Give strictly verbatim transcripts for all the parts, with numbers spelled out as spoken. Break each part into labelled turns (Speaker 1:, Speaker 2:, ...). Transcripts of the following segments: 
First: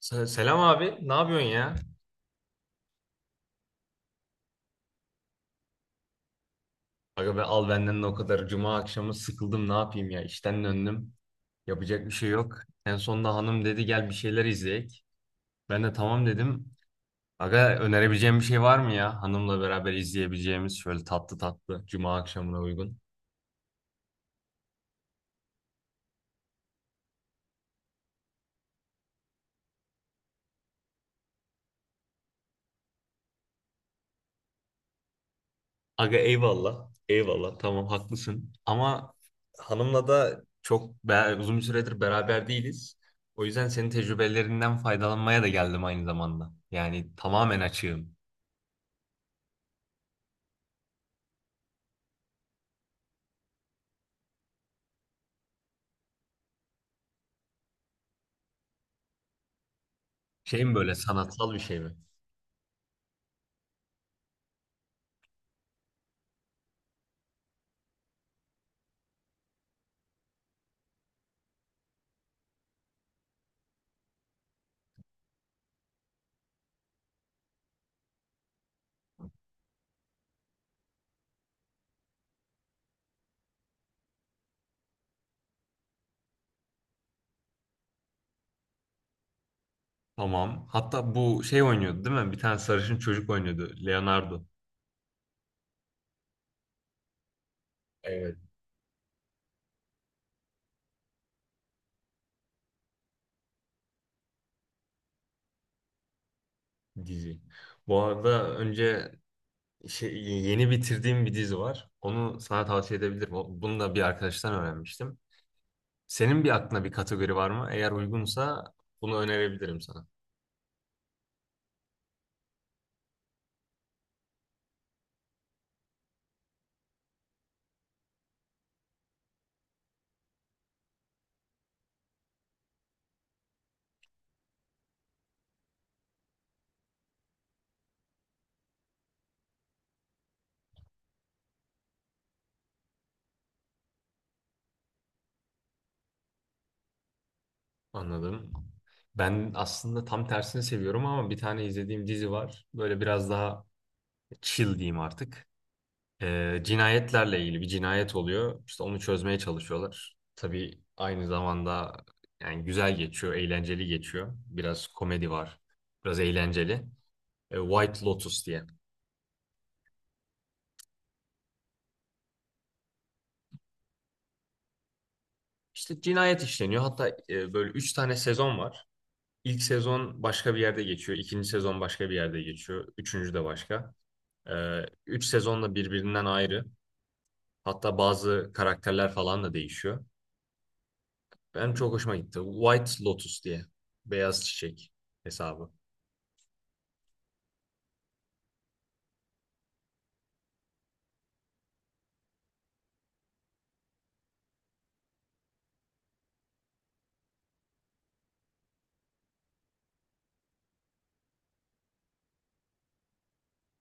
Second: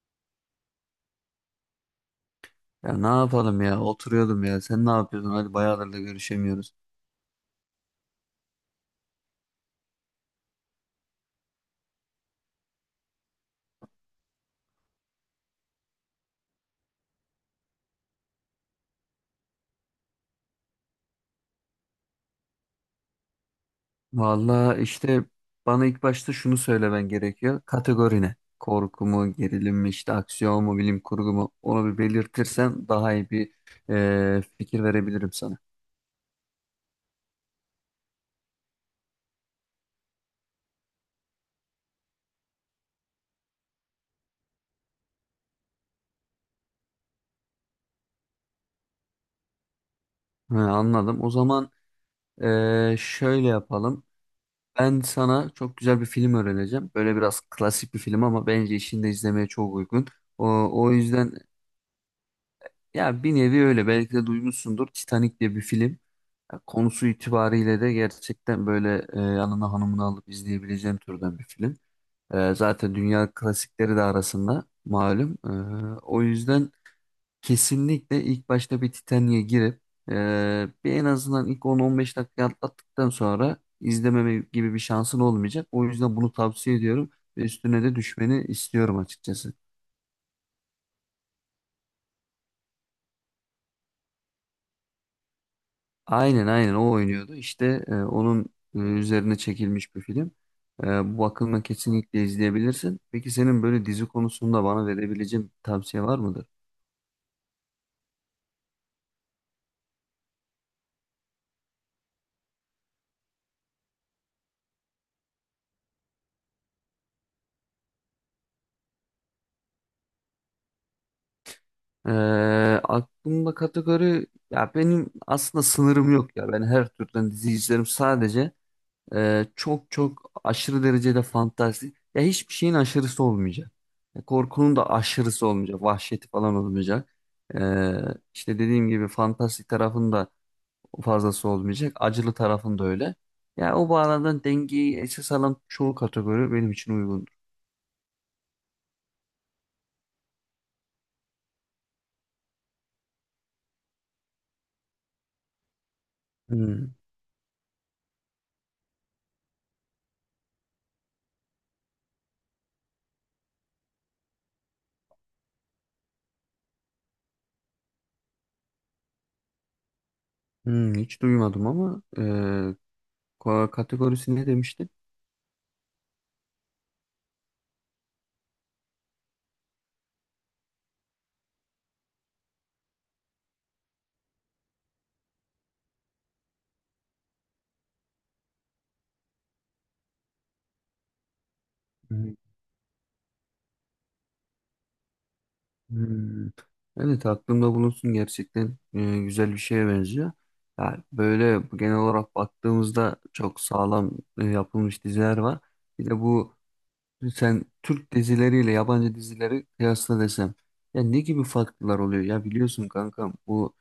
Speaker 1: Se- Selam abi, ne yapıyorsun ya?
Speaker 2: Ya ne yapalım ya, oturuyordum. Ya sen ne yapıyorsun? Hadi bayağıdır da görüşemiyoruz.
Speaker 1: Aga be al benden de o kadar. Cuma akşamı sıkıldım, ne yapayım ya? İşten döndüm. Yapacak bir şey yok. En sonunda hanım dedi gel bir şeyler izleyek. Ben de tamam dedim. Aga önerebileceğim bir şey var mı ya? Hanımla beraber izleyebileceğimiz şöyle tatlı tatlı Cuma akşamına uygun.
Speaker 2: Vallahi işte bana ilk başta şunu söylemen gerekiyor, kategori ne? Korku mu, gerilim mi, işte aksiyon mu, bilim kurgu mu, onu bir belirtirsen daha iyi bir e, fikir verebilirim sana.
Speaker 1: Aga eyvallah, eyvallah. Tamam haklısın. Ama hanımla da çok be- uzun bir süredir beraber değiliz. O yüzden senin tecrübelerinden faydalanmaya da geldim aynı zamanda. Yani tamamen açığım.
Speaker 2: He, anladım. O zaman e, şöyle yapalım, ben sana çok güzel bir film öğreneceğim, böyle biraz klasik bir film ama bence işinde izlemeye çok uygun.
Speaker 1: Şey
Speaker 2: O,
Speaker 1: mi
Speaker 2: o
Speaker 1: böyle
Speaker 2: yüzden
Speaker 1: sanatsal bir şey mi?
Speaker 2: ya, bir nevi öyle, belki de duymuşsundur, Titanic diye bir film. Ya konusu itibariyle de gerçekten böyle e, yanına hanımını alıp izleyebileceğin türden bir film. E, zaten dünya klasikleri de arasında malum. E, o yüzden kesinlikle ilk başta bir Titanic'e girip e, bir, en azından ilk on on beş dakika atlattıktan sonra izlememe gibi bir şansın olmayacak. O yüzden bunu tavsiye ediyorum ve üstüne de düşmeni istiyorum açıkçası.
Speaker 1: Tamam. Hatta bu şey oynuyordu değil mi? Bir tane sarışın çocuk oynuyordu. Leonardo.
Speaker 2: Aynen, aynen, o oynuyordu. İşte e,
Speaker 1: Evet.
Speaker 2: onun e, üzerine çekilmiş bir film. E, Bu bakımdan kesinlikle izleyebilirsin. Peki senin böyle dizi konusunda bana verebileceğin bir tavsiye var mıdır?
Speaker 1: Dizi. Bu arada önce şey, yeni bitirdiğim bir dizi var. Onu sana tavsiye edebilirim. O- Bunu da bir arkadaştan öğrenmiştim. Senin bir aklına bir kategori var mı? Eğer uygunsa bunu önerebilirim sana.
Speaker 2: E, Aklımda kategori ya, benim aslında sınırım yok ya. Ben her türden dizi izlerim. Sadece e, çok çok aşırı derecede fantastik, ya hiçbir şeyin aşırısı olmayacak. Ya korkunun da aşırısı olmayacak. Vahşeti falan olmayacak. E, işte dediğim gibi fantastik tarafında fazlası olmayacak. Acılı tarafın da öyle. Yani o bağlamdan dengeyi esas alan çoğu kategori benim için uygundur.
Speaker 1: Anladım. Ben aslında tam tersini seviyorum ama bir tane izlediğim dizi var. Böyle biraz daha chill diyeyim artık. Ee,
Speaker 2: Hmm,
Speaker 1: cinayetlerle ilgili bir cinayet oluyor. İşte onu çözmeye çalışıyorlar. Tabii aynı zamanda yani güzel geçiyor, eğlenceli geçiyor. Biraz komedi var, biraz eğlenceli. Ee, White Lotus diye.
Speaker 2: hmm, hiç duymadım ama e, ko- kategorisi ne demiştin?
Speaker 1: İşte cinayet işleniyor. Hatta e, böyle üç tane sezon var. İlk sezon başka bir yerde geçiyor. İkinci sezon başka bir yerde geçiyor. Üçüncü de başka. Ee, üç sezon da birbirinden ayrı. Hatta bazı karakterler falan da değişiyor. Benim çok hoşuma
Speaker 2: Hmm,
Speaker 1: gitti. White Lotus diye. Beyaz çiçek hesabı.
Speaker 2: hmm. Evet, aklımda bulunsun, gerçekten e, güzel bir şeye benziyor. Ya böyle genel olarak baktığımızda çok sağlam e, yapılmış diziler var. Bir de bu, sen Türk dizileriyle yabancı dizileri kıyasla desem, ya ne gibi farklar oluyor? Ya biliyorsun kankam, bu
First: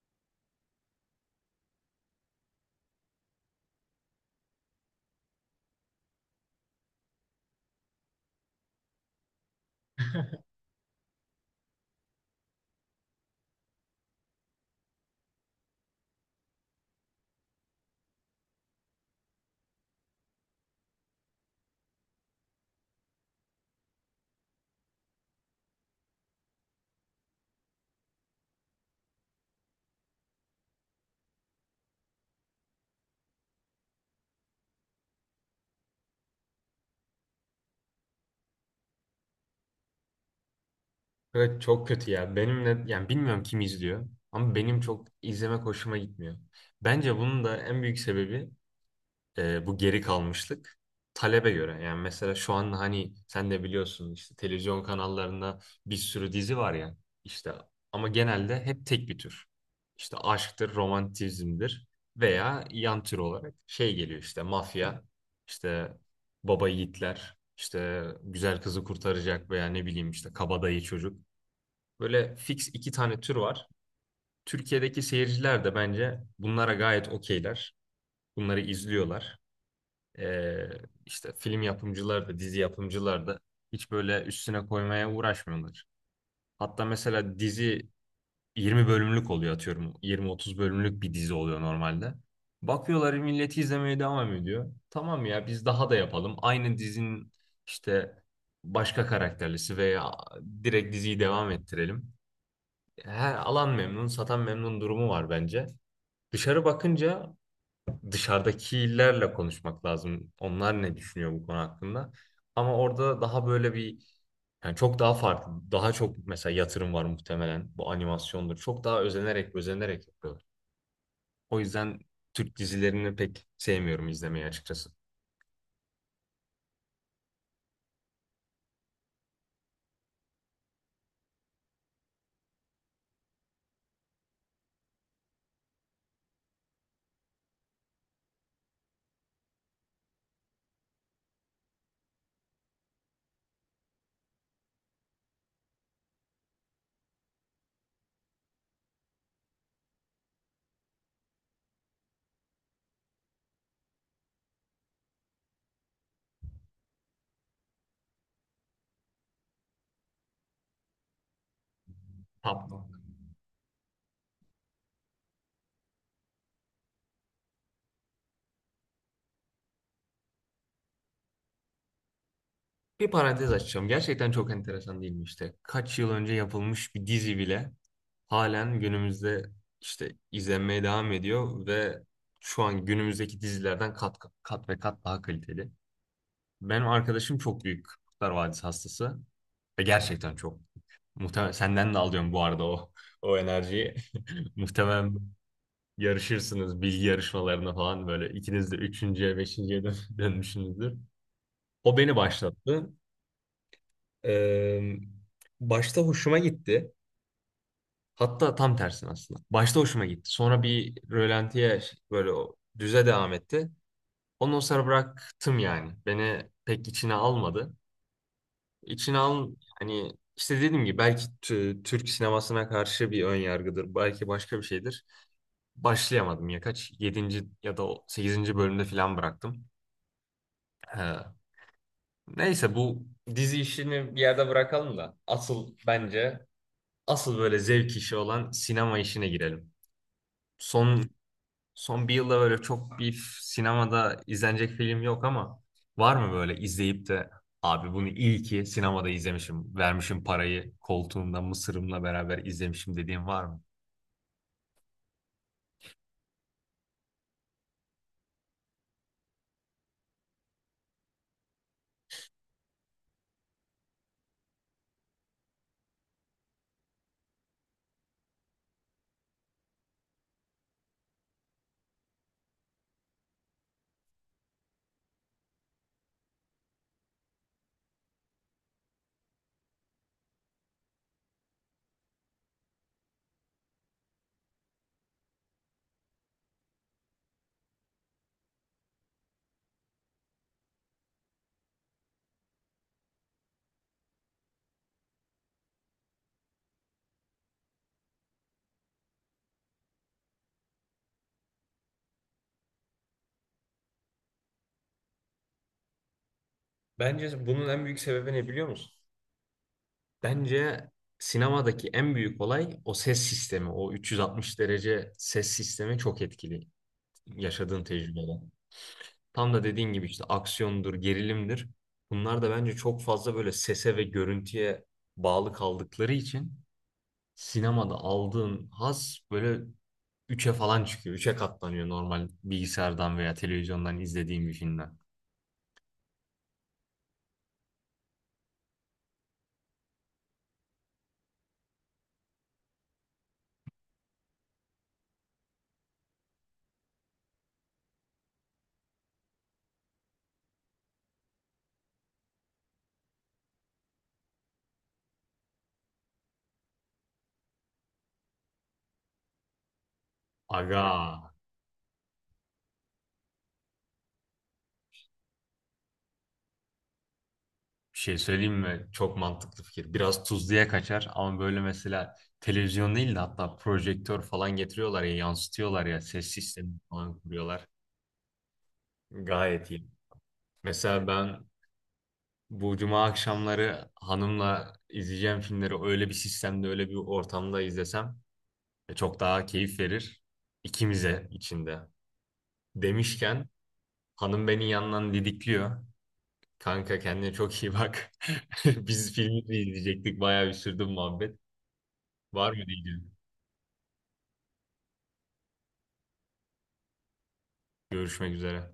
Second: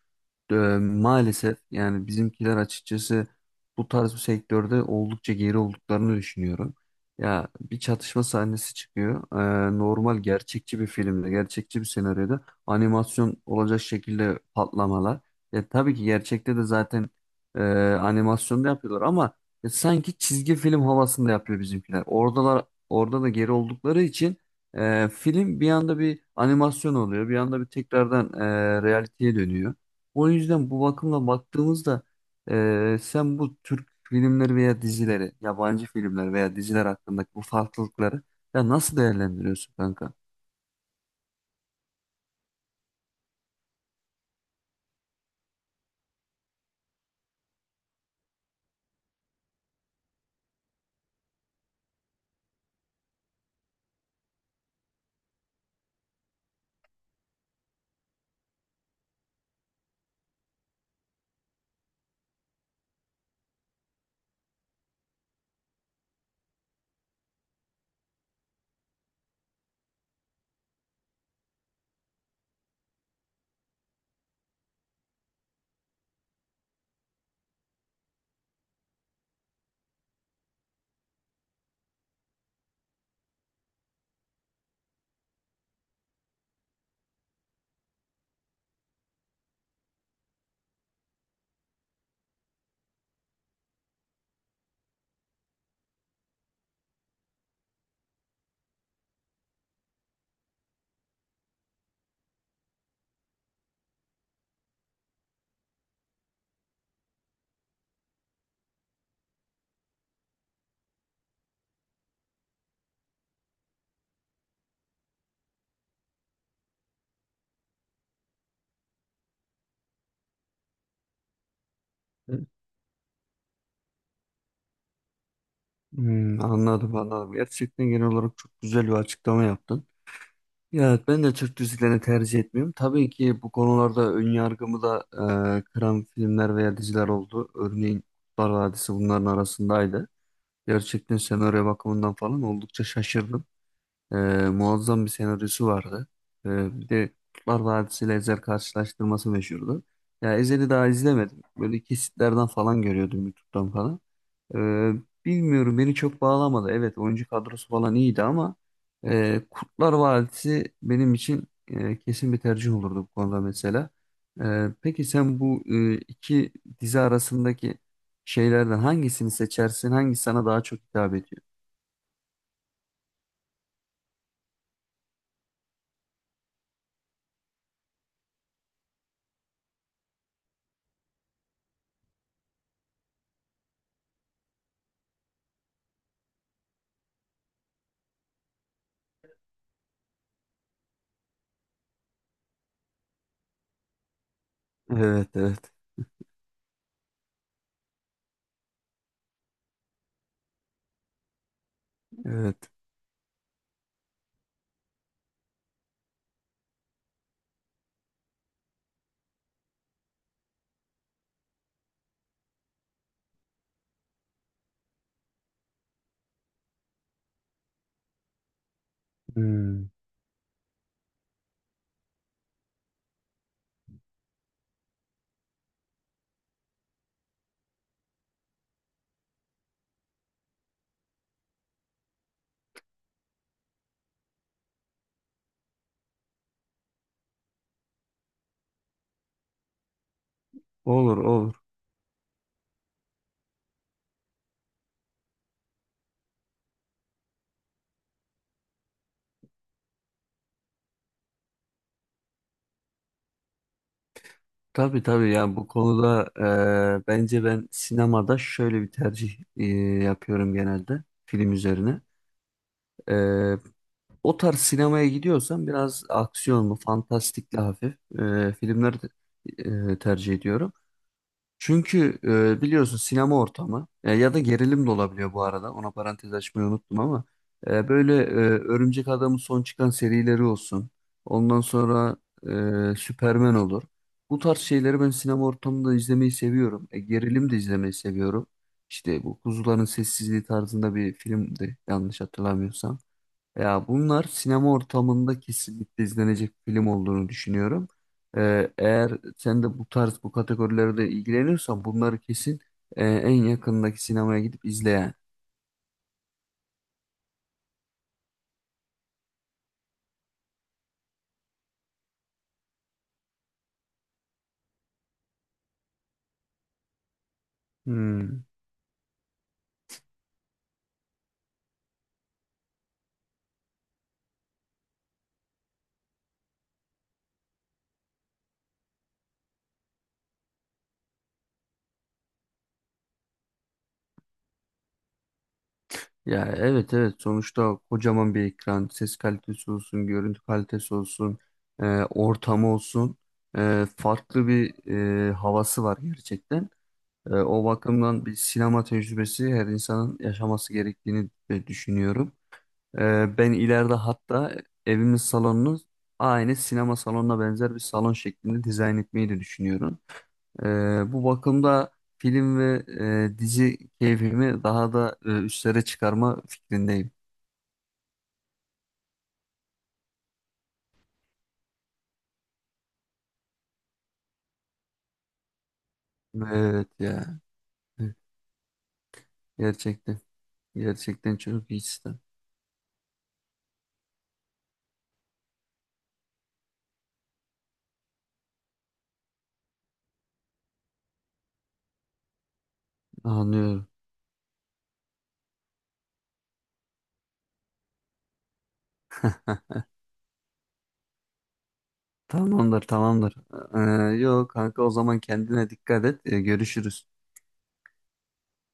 Speaker 2: Ee, maalesef, yani bizimkiler açıkçası bu tarz bir sektörde oldukça geri olduklarını düşünüyorum. Ya bir çatışma sahnesi çıkıyor. Ee, normal gerçekçi bir filmde, gerçekçi bir senaryoda animasyon olacak şekilde patlamalar. Ya tabii ki gerçekte de zaten e, animasyonda yapıyorlar ama ya sanki çizgi film havasında yapıyor bizimkiler. Oradalar, orada da geri oldukları için e, film bir anda bir animasyon oluyor, bir anda bir tekrardan e, realiteye dönüyor. O yüzden bu bakımla baktığımızda eee, sen bu Türk filmleri veya dizileri, yabancı filmler veya diziler hakkındaki bu farklılıkları ya nasıl değerlendiriyorsun kanka?
Speaker 1: Evet çok kötü ya. Benimle yani bilmiyorum kim izliyor ama benim çok izlemek hoşuma gitmiyor. Bence bunun da en büyük sebebi e, bu geri kalmışlık talebe göre. Yani mesela şu an hani sen de biliyorsun işte televizyon kanallarında bir sürü dizi var ya işte ama genelde hep tek bir tür. İşte aşktır, romantizmdir veya yan tür olarak şey geliyor işte mafya, işte baba yiğitler, işte güzel kızı kurtaracak veya ne bileyim işte kabadayı çocuk. Böyle fix iki tane tür var. Türkiye'deki seyirciler de bence bunlara gayet okeyler. Bunları izliyorlar. Ee, işte film yapımcıları da dizi yapımcıları da hiç böyle üstüne koymaya uğraşmıyorlar. Hatta mesela dizi yirmi bölümlük oluyor atıyorum. yirmi otuz bölümlük bir dizi oluyor normalde. Bakıyorlar milleti izlemeye devam ediyor. Tamam ya biz daha da yapalım. Aynı dizinin işte başka karakterlisi veya direkt diziyi devam ettirelim. Her alan memnun, satan memnun durumu var bence. Dışarı bakınca dışarıdakilerle konuşmak lazım. Onlar ne düşünüyor bu konu hakkında? Ama orada daha böyle bir yani çok daha farklı, daha çok mesela yatırım var muhtemelen. Bu animasyondur. Çok daha özenerek, özenerek yapıyorlar. O yüzden Türk dizilerini pek sevmiyorum izlemeyi açıkçası.
Speaker 2: Hmm, anladım, anladım. Gerçekten genel olarak çok güzel bir açıklama yaptın. Ya evet, ben de Türk dizilerini tercih etmiyorum. Tabii ki bu konularda ön yargımı da e, kıran filmler veya diziler oldu. Örneğin Kurtlar Vadisi bunların arasındaydı. Gerçekten senaryo bakımından falan oldukça şaşırdım. Ee, Muazzam bir senaryosu vardı. Ee, bir de Kurtlar Vadisi ile Ezel karşılaştırması meşhurdu. Ya Ezel'i daha izlemedim, böyle kesitlerden falan görüyordum YouTube'dan falan. Ee, Bilmiyorum, beni çok bağlamadı. Evet, oyuncu kadrosu falan iyiydi ama e, Kurtlar Vadisi benim için e, kesin bir tercih
Speaker 1: Tamam.
Speaker 2: olurdu bu konuda mesela. Ee, peki sen bu e, iki dizi arasındaki şeylerden hangisini seçersin? Hangisi sana daha çok hitap ediyor?
Speaker 1: Bir parantez açacağım. Gerçekten çok enteresan değil mi işte? Kaç yıl önce yapılmış bir dizi bile halen günümüzde işte izlenmeye devam ediyor ve şu an günümüzdeki dizilerden kat kat ve kat daha kaliteli. Benim arkadaşım çok büyük Kurtlar Vadisi hastası. Ve gerçekten çok. Muhtemelen senden de alıyorum bu arada o o enerjiyi. Muhtemelen
Speaker 2: Evet, evet,
Speaker 1: yarışırsınız bilgi yarışmalarına falan böyle ikiniz de üçüncüye, beşinciye dön- dönmüşsünüzdür. O beni
Speaker 2: evet.
Speaker 1: başlattı. Ee, Başta hoşuma gitti. Hatta tam tersine aslında. Başta hoşuma gitti. Sonra bir rölantiye böyle o düze devam etti. Ondan sonra bıraktım yani. Beni pek içine almadı. İçine al
Speaker 2: Hmm.
Speaker 1: hani işte dediğim gibi belki tü- Türk sinemasına karşı bir ön yargıdır. Belki başka bir şeydir. Başlayamadım ya kaç yedinci ya da sekizinci bölümde falan bıraktım. He. Neyse bu dizi işini bir yerde bırakalım da asıl bence asıl böyle zevk işi olan sinema işine girelim. Son
Speaker 2: Olur, olur.
Speaker 1: Son bir yılda böyle çok bir sinemada izlenecek film yok ama var mı böyle izleyip de abi bunu iyi ki sinemada izlemişim, vermişim parayı, koltuğumda mısırımla beraber izlemişim dediğin var mı?
Speaker 2: Tabii, tabii ya, bu konuda e, bence ben sinemada şöyle bir tercih e, yapıyorum genelde film üzerine. E, O tarz sinemaya gidiyorsam biraz aksiyonlu, fantastikli hafif e, filmleri e, tercih ediyorum. Çünkü e, biliyorsun sinema ortamı, e, ya da gerilim de olabiliyor bu arada, ona parantez açmayı unuttum ama e, böyle e, Örümcek Adam'ın son çıkan serileri olsun. Ondan sonra e, Süperman olur. Bu tarz şeyleri ben sinema ortamında izlemeyi seviyorum. E, gerilim de izlemeyi seviyorum. İşte bu Kuzuların Sessizliği tarzında bir filmdi yanlış hatırlamıyorsam. Ya bunlar sinema ortamında kesinlikle izlenecek film olduğunu düşünüyorum. Ee, eğer sen de bu tarz bu kategorilerde ilgileniyorsan bunları kesin e, en yakındaki sinemaya gidip izle yani.
Speaker 1: Bence bunun en büyük sebebi ne biliyor musun? Bence sinemadaki en büyük olay o ses sistemi, o üç yüz altmış derece ses sistemi çok etkili yaşadığın tecrübede.
Speaker 2: Hmm.
Speaker 1: Tam da dediğin gibi işte aksiyondur, gerilimdir. Bunlar da bence çok fazla böyle sese ve görüntüye bağlı kaldıkları için sinemada aldığın haz böyle üçe falan çıkıyor. Üçe katlanıyor normal bilgisayardan veya televizyondan izlediğim bir filmden.
Speaker 2: Ya evet, evet, sonuçta kocaman bir ekran, ses kalitesi olsun, görüntü kalitesi olsun, e, ortamı olsun, e, farklı bir e, havası var gerçekten. E, o bakımdan bir sinema tecrübesi her insanın yaşaması gerektiğini e, düşünüyorum. Ee, ben ileride hatta evimin salonunu aynı sinema salonuna benzer bir salon şeklinde dizayn etmeyi de düşünüyorum.
Speaker 1: Aga
Speaker 2: Ee, Bu bakımda film ve e, dizi keyfimi daha da e, üstlere çıkarma fikrindeyim.
Speaker 1: bir şey söyleyeyim mi? Çok mantıklı fikir. Biraz tuzluya kaçar ama böyle mesela televizyon değil de hatta projektör falan getiriyorlar ya yansıtıyorlar ya ses sistemi
Speaker 2: Evet
Speaker 1: falan
Speaker 2: ya,
Speaker 1: kuruyorlar.
Speaker 2: evet.
Speaker 1: Gayet iyi.
Speaker 2: Gerçekten.
Speaker 1: Mesela
Speaker 2: Gerçekten
Speaker 1: ben
Speaker 2: çok iyi sistem.
Speaker 1: bu cuma akşamları hanımla izleyeceğim filmleri öyle bir sistemde öyle bir ortamda izlesem E, çok daha keyif verir ikimize içinde. Demişken
Speaker 2: Anlıyorum.
Speaker 1: hanım beni yandan didikliyor. Kanka kendine çok iyi bak. Biz filmi de
Speaker 2: Heh,
Speaker 1: izleyecektik. Bayağı bir sürdü bu muhabbet. Var mı
Speaker 2: Tamamdır,
Speaker 1: diyeceğim.
Speaker 2: tamamdır. Ee, yok kanka, o zaman kendine dikkat et. Ee, görüşürüz.
Speaker 1: Görüşmek üzere.